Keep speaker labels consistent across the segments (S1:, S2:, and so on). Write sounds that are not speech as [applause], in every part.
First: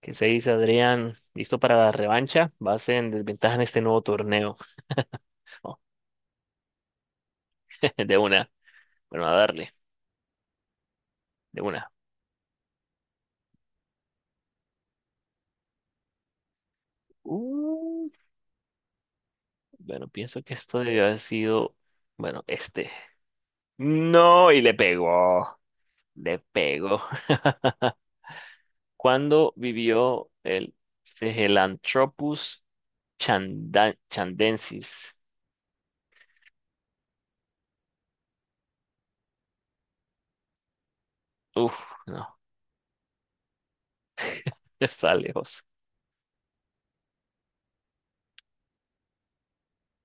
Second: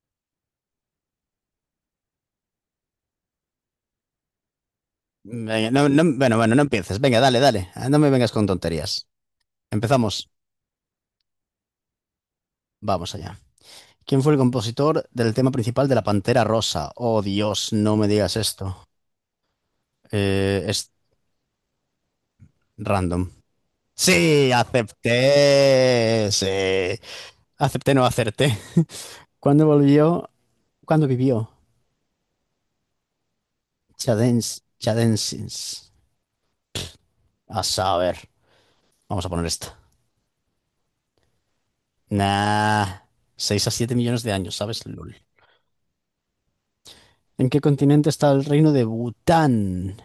S1: ¿Qué se dice, Adrián? ¿Listo para la revancha? Vas en desventaja en este nuevo torneo.
S2: Venga,
S1: [laughs]
S2: no empieces. Venga, dale. Ah, no me
S1: De
S2: vengas con
S1: una.
S2: tonterías.
S1: Bueno, a darle.
S2: Empezamos.
S1: De una.
S2: Vamos allá. ¿Quién fue el compositor del tema principal de La Pantera Rosa? Oh, Dios, no me
S1: Uh,
S2: digas esto.
S1: bueno, pienso que
S2: Eh,
S1: esto
S2: es
S1: debió haber sido. Bueno, este.
S2: random.
S1: No,
S2: Sí,
S1: y le pegó.
S2: acepté.
S1: Le
S2: Sí.
S1: pegó. [laughs]
S2: Acepté, no acerté.
S1: ¿Cuándo
S2: ¿Cuándo volvió?
S1: vivió el
S2: ¿Cuándo vivió?
S1: Cegelanthropus
S2: Chadens,
S1: chandensis?
S2: Chadensins. A saber. Vamos a poner esta.
S1: Uf, no,
S2: Nah. 6 a 7 millones de años,
S1: [laughs]
S2: ¿sabes?
S1: está
S2: LOL.
S1: lejos.
S2: ¿En qué continente está el reino de Bután?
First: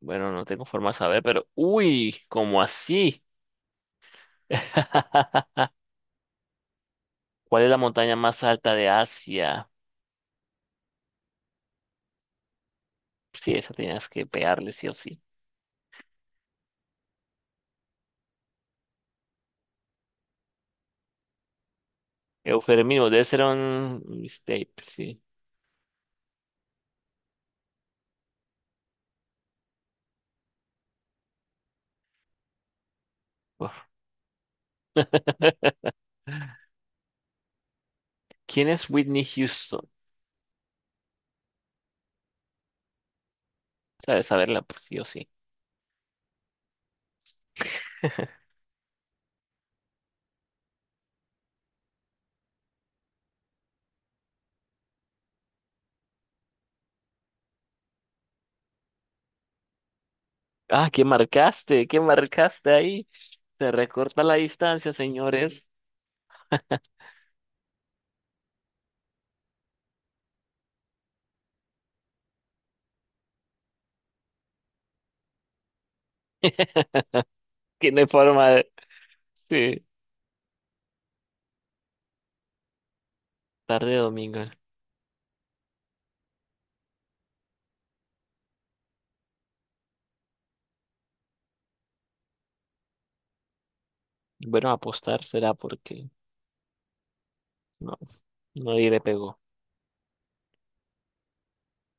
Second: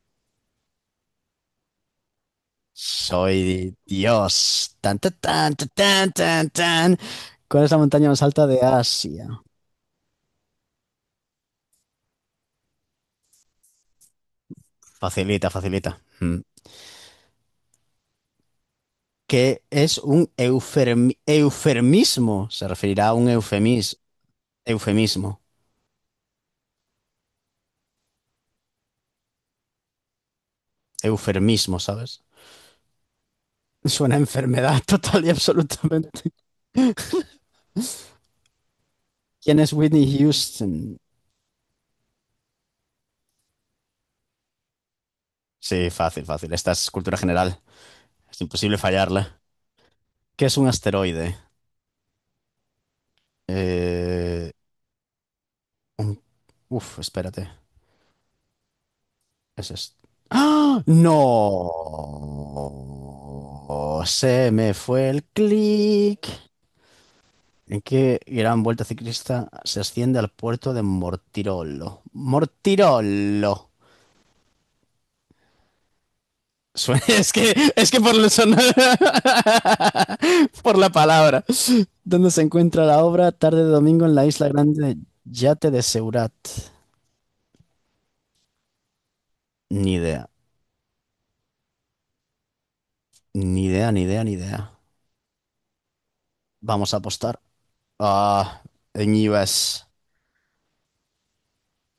S1: Bueno, no tengo forma de saber, pero. Uy, ¿cómo así?
S2: Soy Dios. Tan, tan, tan,
S1: [laughs]
S2: tan, tan, tan, tan.
S1: ¿Cuál
S2: ¿Cuál
S1: es
S2: es
S1: la
S2: la montaña
S1: montaña
S2: más
S1: más
S2: alta de
S1: alta de
S2: Asia?
S1: Asia? Sí, esa tenías que pegarle sí o sí.
S2: Facilita, facilita. Mm. ¿Qué es un eufermismo? Se referirá
S1: Eufemismo,
S2: a
S1: debe
S2: un
S1: ser un mistake, sí.
S2: eufemismo. Eufermismo, ¿sabes?
S1: Uf.
S2: Suena a enfermedad [laughs] total y
S1: [laughs]
S2: absolutamente.
S1: ¿Quién es Whitney
S2: ¿Quién es
S1: Houston?
S2: Whitney Houston?
S1: Sabes saberla, pues, sí o sí.
S2: Sí, fácil, fácil. Esta es cultura general. Es
S1: [laughs]
S2: imposible fallarla. ¿Qué es un asteroide? Eh... Uf, espérate. Eso es. ¡Ah!
S1: Ah, ¿qué marcaste? ¿Qué marcaste ahí? Se
S2: ¡No!
S1: recorta la
S2: Se me
S1: distancia,
S2: fue el
S1: señores.
S2: clic. ¿En qué gran vuelta ciclista se asciende al puerto de Mortirolo? Mortirolo.
S1: [laughs]
S2: [laughs] Es que, es
S1: Que no
S2: que
S1: hay
S2: por la
S1: forma de...
S2: [laughs]
S1: Sí,
S2: por la palabra. ¿Dónde se encuentra la obra? Tarde de
S1: tarde de
S2: domingo en la
S1: domingo.
S2: isla grande Yate de Seurat. Ni idea. Ni idea.
S1: Bueno, apostar será porque
S2: Vamos a apostar.
S1: no,
S2: Ah,
S1: nadie le
S2: en U
S1: pegó.
S2: S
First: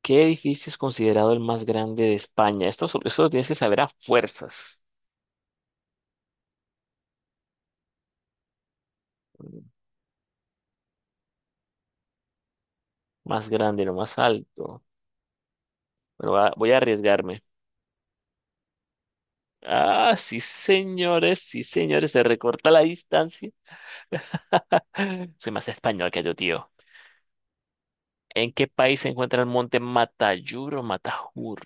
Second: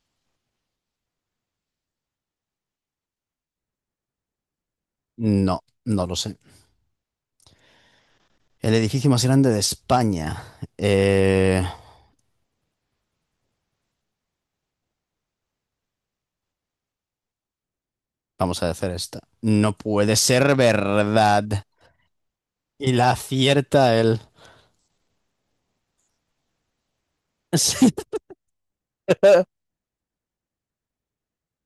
S1: ¿Qué edificio es considerado el más grande de España? Esto, esto lo tienes que saber a fuerzas.
S2: no, no lo sé. El edificio más grande de España.
S1: Más grande, lo más alto. Bueno, voy a arriesgarme.
S2: Vamos a hacer esta. No
S1: Ah,
S2: puede ser verdad.
S1: sí, señores, se recorta la
S2: Y la
S1: distancia.
S2: acierta él.
S1: [laughs] Soy más español que yo, tío.
S2: [laughs] Sí.
S1: ¿En qué país se encuentra el monte Matayur o Matajur?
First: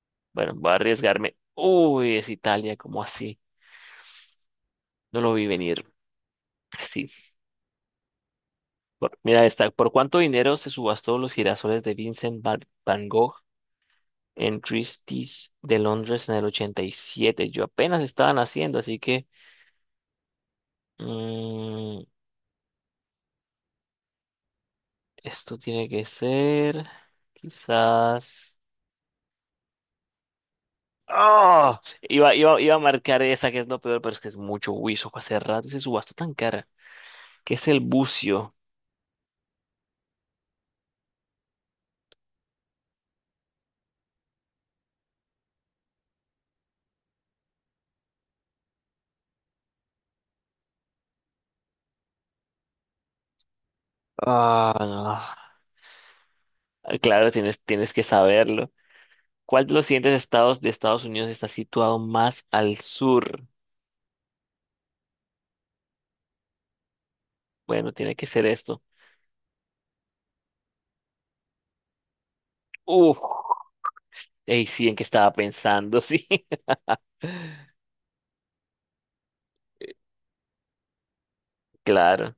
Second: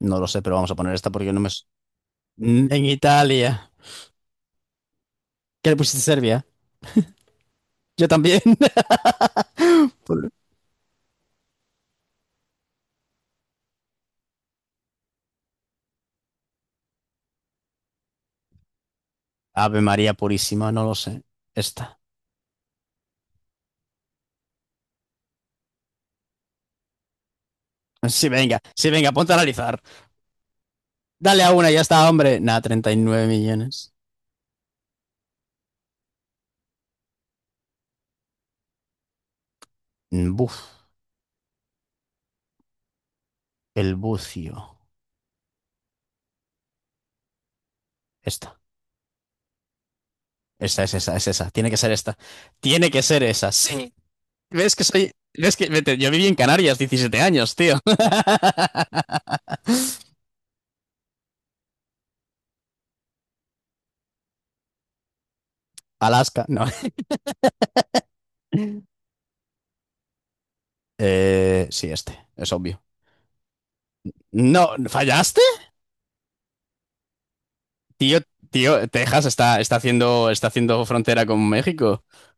S2: No lo sé,
S1: Bueno,
S2: pero
S1: voy
S2: vamos
S1: a
S2: a poner esta porque
S1: arriesgarme.
S2: no me... s-
S1: Uy, es
S2: mm,
S1: Italia,
S2: en
S1: ¿cómo así?
S2: Italia.
S1: No lo vi
S2: ¿Qué le
S1: venir.
S2: pusiste Serbia?
S1: Sí.
S2: Yo también. [laughs]
S1: Mira esta. ¿Por cuánto
S2: Por-
S1: dinero se subastó los girasoles de Van Gogh en Christie's de Londres en el 87? Yo apenas estaba naciendo, así que...
S2: Ave María Purísima, no lo sé. Esta.
S1: mm, esto tiene que ser. Quizás.
S2: Sí, venga, ponte a analizar. Dale a una,
S1: ¡Oh!
S2: ya está,
S1: Iba,
S2: hombre.
S1: iba,
S2: Nada,
S1: iba a
S2: treinta y
S1: marcar
S2: nueve
S1: esa que es lo
S2: millones.
S1: peor, pero es que es mucho Wiso. Hace rato y se subastó tan cara. ¿Qué es el bucio?
S2: Buf, el bucio. Esta. Es esa. Tiene que ser esta. Tiene que ser esa. Sí.
S1: Ah,
S2: ¿Ves que soy?
S1: no.
S2: ¿Ves que vete, yo viví en Canarias
S1: Ah,
S2: diecisiete
S1: claro,
S2: años,
S1: tienes,
S2: tío?
S1: tienes que saberlo.
S2: [laughs]
S1: ¿Cuál de los siguientes estados de Estados Unidos está situado más al sur?
S2: Alaska, no.
S1: Bueno, tiene que ser esto.
S2: Sí, este, es obvio.
S1: Uf. Ey,
S2: No,
S1: sí, ¿en qué estaba
S2: ¿fallaste?
S1: pensando? [laughs] Sí.
S2: Tío, tío, Texas está está haciendo frontera con México.
S1: Claro.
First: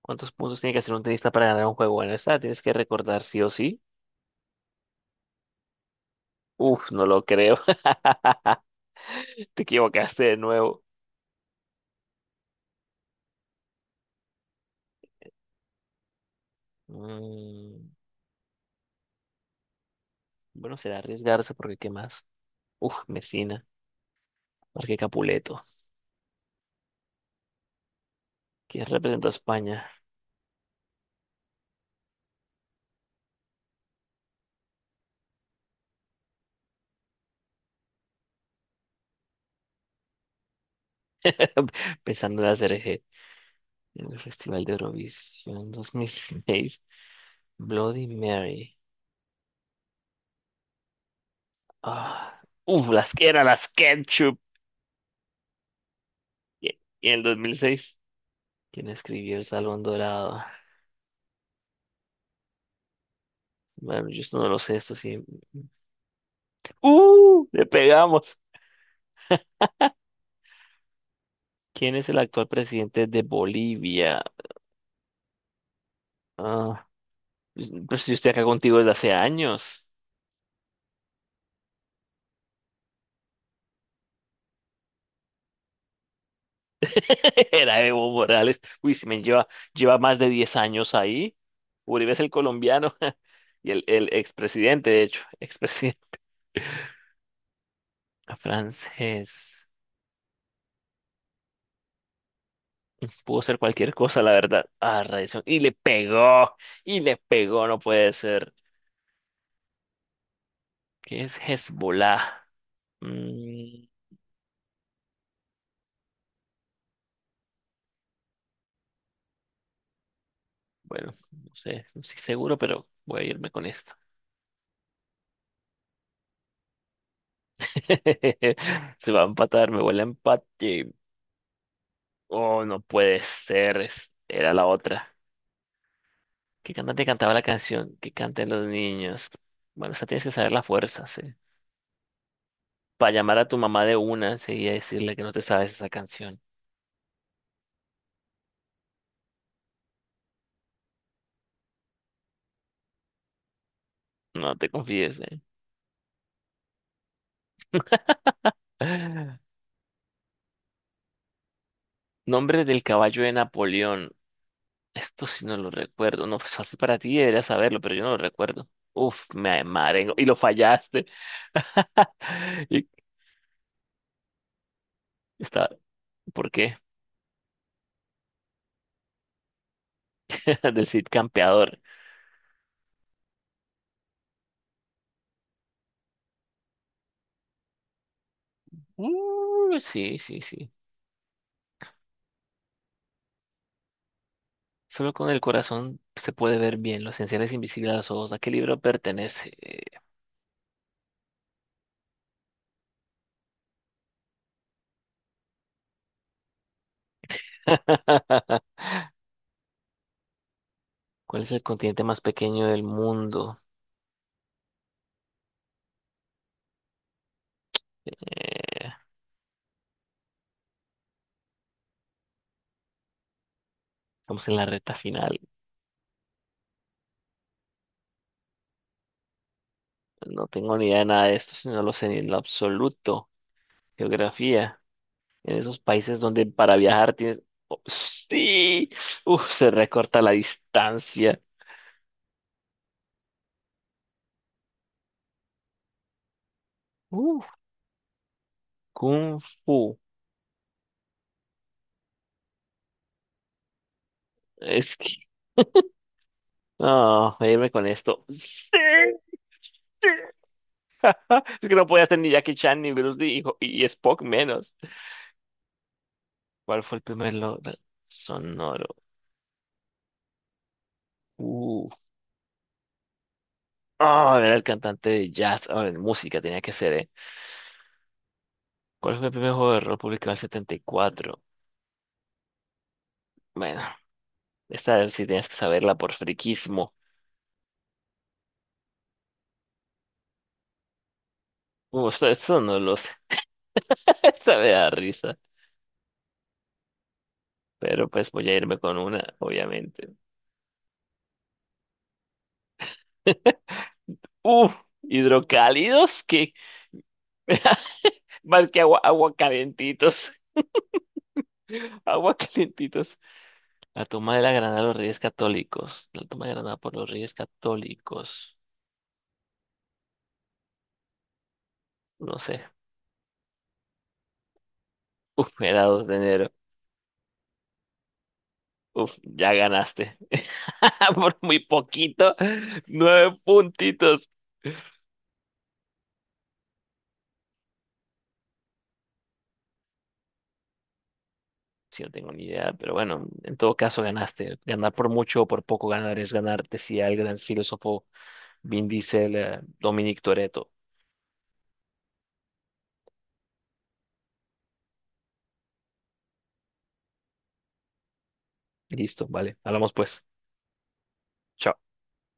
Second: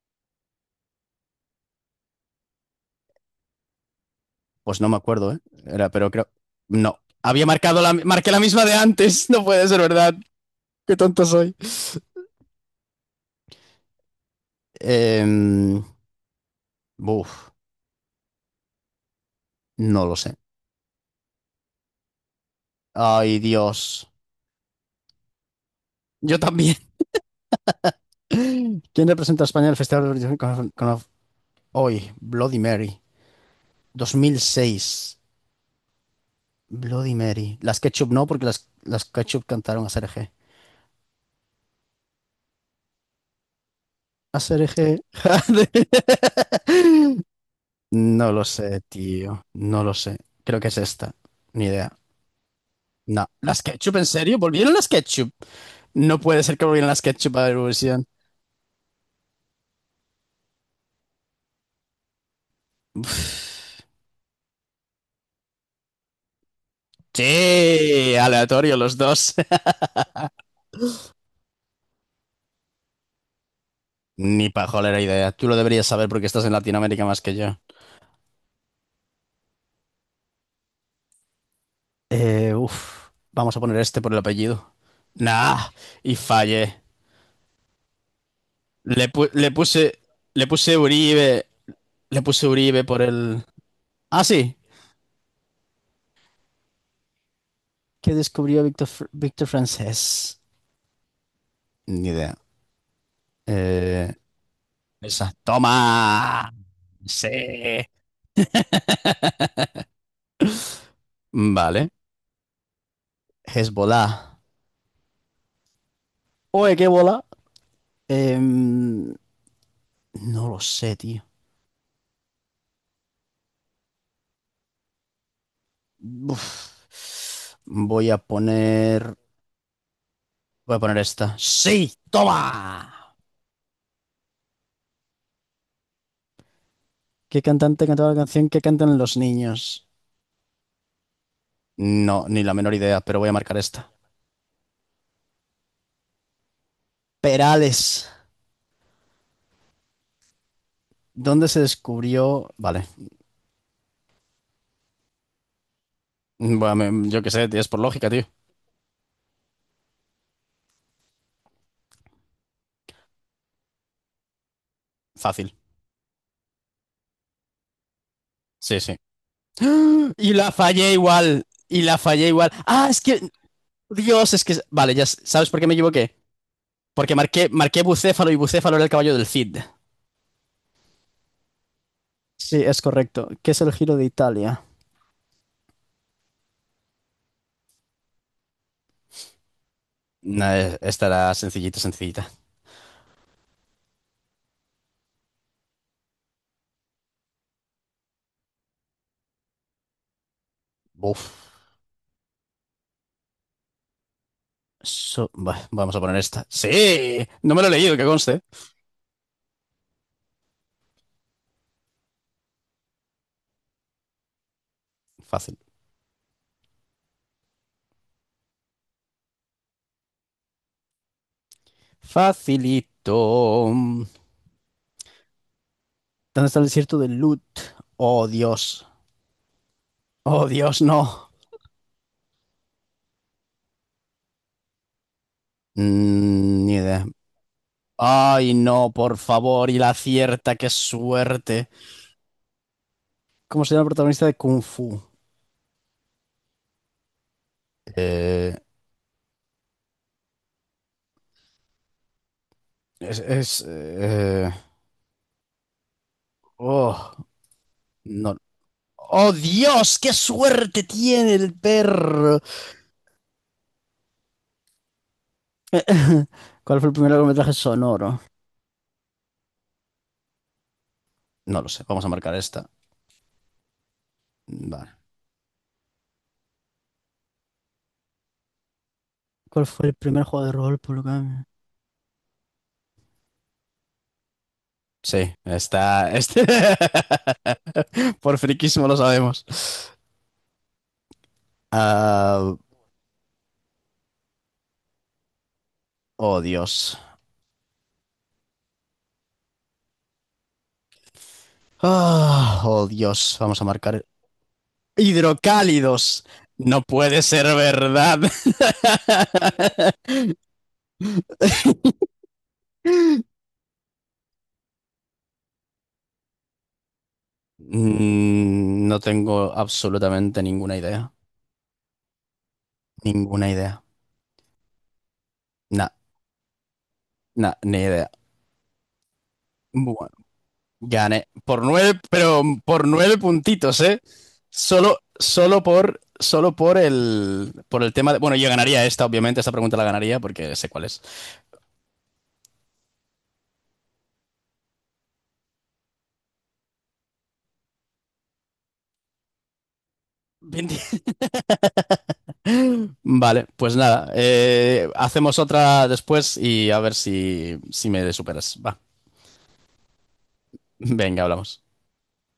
S1: ¿Cuántos puntos tiene que hacer un tenista para ganar un juego? Bueno, esta la tienes que recordar sí o sí.
S2: Pues no me acuerdo, ¿eh? Era, pero creo.
S1: Uf,
S2: No.
S1: no lo
S2: Había
S1: creo.
S2: marcado marqué la misma de antes. [laughs] No
S1: Te
S2: puede ser verdad.
S1: equivocaste de nuevo.
S2: Qué tonto soy. Em, buf,
S1: Mm,
S2: no lo sé.
S1: bueno, será arriesgarse porque ¿qué más? Uf,
S2: Ay,
S1: Messina,
S2: Dios.
S1: marque Capuleto,
S2: Yo también.
S1: quien
S2: ¿Quién
S1: representó a
S2: representa a España en el
S1: España
S2: Festival de Eurovisión hoy? Bloody Mary. 2006. Bloody Mary. Las Ketchup no, porque las Ketchup cantaron a Serge.
S1: [laughs] pensando en hacer eje en el
S2: A
S1: Festival de
S2: Serge.
S1: Eurovisión 2006.
S2: [laughs]
S1: Bloody
S2: No lo
S1: Mary.
S2: sé, tío. No lo sé. Creo que es esta. Ni idea.
S1: Ah, uf, las
S2: No.
S1: que era
S2: ¿Las
S1: las
S2: Ketchup, en
S1: Ketchup.
S2: serio? ¿Volvieron las Ketchup? No puede ser que
S1: Y,
S2: volvieran las
S1: y en el
S2: Ketchup a
S1: 2006,
S2: Eurovisión.
S1: ¿quién escribió El Salón Dorado? Bueno, yo esto no lo sé, esto sí. ¡Uh! Le
S2: Sí,
S1: pegamos.
S2: aleatorio los dos. [laughs]
S1: ¿Quién es el actual presidente de Bolivia?
S2: Ni pajolera idea. Tú lo deberías saber porque estás en
S1: Ah,
S2: Latinoamérica más que yo.
S1: pues yo estoy acá contigo desde hace años.
S2: Vamos a poner este por el apellido. Nah, y fallé.
S1: [laughs] Era Evo Morales. Uy, si
S2: Le,
S1: me
S2: pu-
S1: lleva,
S2: le puse,
S1: lleva más de
S2: le
S1: 10
S2: puse
S1: años ahí.
S2: Uribe,
S1: Uribe es
S2: le
S1: el
S2: puse Uribe
S1: colombiano
S2: por el.
S1: [laughs] y el
S2: Ah, sí.
S1: expresidente, de hecho, expresidente
S2: ¿Qué
S1: [laughs]
S2: descubrió Víctor
S1: francés.
S2: Francés? Ni idea.
S1: Pudo ser cualquier
S2: Eh,
S1: cosa, la verdad. Ah,
S2: esa.
S1: radiación.
S2: Toma.
S1: Y le
S2: Sí.
S1: pegó, no puede ser. ¿Qué es
S2: Vale.
S1: Hezbollah? Mm,
S2: Hezbollah. Oye, ¿qué bola? Em, no lo sé,
S1: bueno,
S2: tío.
S1: no sé, no estoy seguro, pero voy a irme con esto.
S2: Uf. Voy a
S1: [laughs] Se
S2: poner,
S1: va a empatar, me huele a
S2: voy a
S1: empate.
S2: poner esta. Sí,
S1: Oh, no
S2: toma.
S1: puede ser. Era la otra. ¿Qué cantante cantaba la
S2: ¿Qué cantante
S1: canción
S2: cantaba
S1: que
S2: la
S1: canten
S2: canción que
S1: los
S2: cantan los
S1: niños?
S2: niños?
S1: Bueno, esa tienes que saber la fuerza, sí.
S2: No, ni la menor idea,
S1: Para
S2: pero voy a
S1: llamar a tu
S2: marcar
S1: mamá
S2: esta.
S1: de una, sí, y decirle que no te sabes esa canción.
S2: Perales. ¿Dónde se descubrió? Vale.
S1: No te confíes, eh.
S2: Yo qué sé, tío, es por lógica, tío.
S1: [laughs] Nombre del caballo de Napoleón. Esto sí
S2: Fácil.
S1: no lo recuerdo. No, pues fácil, para ti deberías saberlo, pero yo no lo recuerdo.
S2: Sí, sí.
S1: Uf, me
S2: ¡Ah!
S1: marengo. Y
S2: Y
S1: lo
S2: la fallé
S1: fallaste.
S2: igual. Y la fallé igual.
S1: [laughs]
S2: Ah,
S1: Y
S2: es que. Dios, es que. Vale, ya sabes por qué
S1: está,
S2: me equivoqué.
S1: ¿por qué?
S2: Porque marqué Bucéfalo y Bucéfalo era el caballo del Cid.
S1: [laughs] Del Cid Campeador.
S2: Sí, es correcto. ¿Qué es el Giro de Italia?
S1: Sí, sí,
S2: No,
S1: sí.
S2: esta era sencillita, sencillita.
S1: Solo con el corazón se puede ver bien los esenciales invisibles a los ojos. ¿A qué libro pertenece?
S2: Uf. Vamos a poner esta. ¡Sí! No me lo he leído, que
S1: [laughs]
S2: conste.
S1: ¿Cuál es el continente más pequeño del mundo?
S2: Fácil.
S1: Eh,
S2: Facilito. ¿Dónde
S1: estamos en la recta final.
S2: está el desierto de Lut? Oh, Dios.
S1: No
S2: Oh,
S1: tengo
S2: Dios,
S1: ni idea de nada
S2: no.
S1: de esto, si no lo sé ni en lo absoluto. Geografía. En esos países donde
S2: Mm, ni
S1: para
S2: idea.
S1: viajar tienes... Oh,
S2: Ay,
S1: ¡sí!
S2: no, por
S1: Uf, se
S2: favor. Y la
S1: recorta la
S2: cierta, qué
S1: distancia.
S2: suerte. ¿Cómo se llama el protagonista de Kung Fu?
S1: Uf,
S2: Eh,
S1: Kung Fu.
S2: es... es, eh,
S1: Es que...
S2: oh,
S1: No, voy a irme con esto.
S2: no.
S1: ¡Sí!
S2: ¡Oh, Dios!
S1: ¡Sí!
S2: ¡Qué suerte tiene
S1: [laughs]
S2: el
S1: Es que no podía ser ni
S2: perro!
S1: Jackie Chan, ni Bruce Lee, y, y Spock menos.
S2: [laughs] ¿Cuál
S1: ¿Cuál
S2: fue el
S1: fue el
S2: primer
S1: primer
S2: largometraje
S1: logro
S2: sonoro?
S1: sonoro?
S2: No lo sé.
S1: Uh.
S2: Vamos a marcar esta.
S1: Ah, era el
S2: Vale.
S1: cantante de jazz, o en música tenía que ser, ¿eh? ¿Cuál fue el primer
S2: ¿Cuál
S1: juego de
S2: fue el
S1: rol
S2: primer
S1: publicado en el
S2: juego de
S1: setenta
S2: rol,
S1: y
S2: por lo que...
S1: cuatro
S2: me-
S1: Bueno, esta sí
S2: sí,
S1: tienes que saberla
S2: está.
S1: por
S2: Este...
S1: friquismo.
S2: [laughs] Por friquismo lo sabemos.
S1: Esto,
S2: Ah,
S1: esto no lo sé. [laughs] Esta me da risa.
S2: oh, Dios.
S1: Pero pues voy a irme con una, obviamente.
S2: Ah, oh, Dios.
S1: [laughs]
S2: Vamos a marcar.
S1: Uh, hidrocálidos,
S2: Hidrocálidos.
S1: que,
S2: No puede ser verdad.
S1: mal que agua, agua
S2: [laughs]
S1: calentitos. [laughs] Agua calentitos. La toma de la Granada de los Reyes Católicos. La toma de Granada por los Reyes Católicos.
S2: Mm, no tengo absolutamente ninguna idea.
S1: No sé. [laughs]
S2: Ninguna idea.
S1: Uf, era
S2: Nah,
S1: 2 de enero.
S2: nah, ni idea.
S1: Uf, ya ganaste.
S2: Bu-
S1: [laughs]
S2: Gané
S1: Por muy
S2: por nueve,
S1: poquito.
S2: pero por nueve
S1: Nueve
S2: puntitos, ¿eh?
S1: puntitos.
S2: Solo por el tema de... Bueno, yo ganaría esta, obviamente, esta pregunta la ganaría porque sé cuál es.
S1: Sí, no tengo ni idea, pero bueno, en todo caso ganaste. Ganar por mucho o por poco ganar es ganar, decía el gran filósofo Vin Diesel, Dominic Toretto.
S2: 20. [laughs] Vale, pues nada, hacemos otra después y a ver si me superas. Va,
S1: Listo, vale. Hablamos pues.
S2: venga, hablamos.
S1: Chao.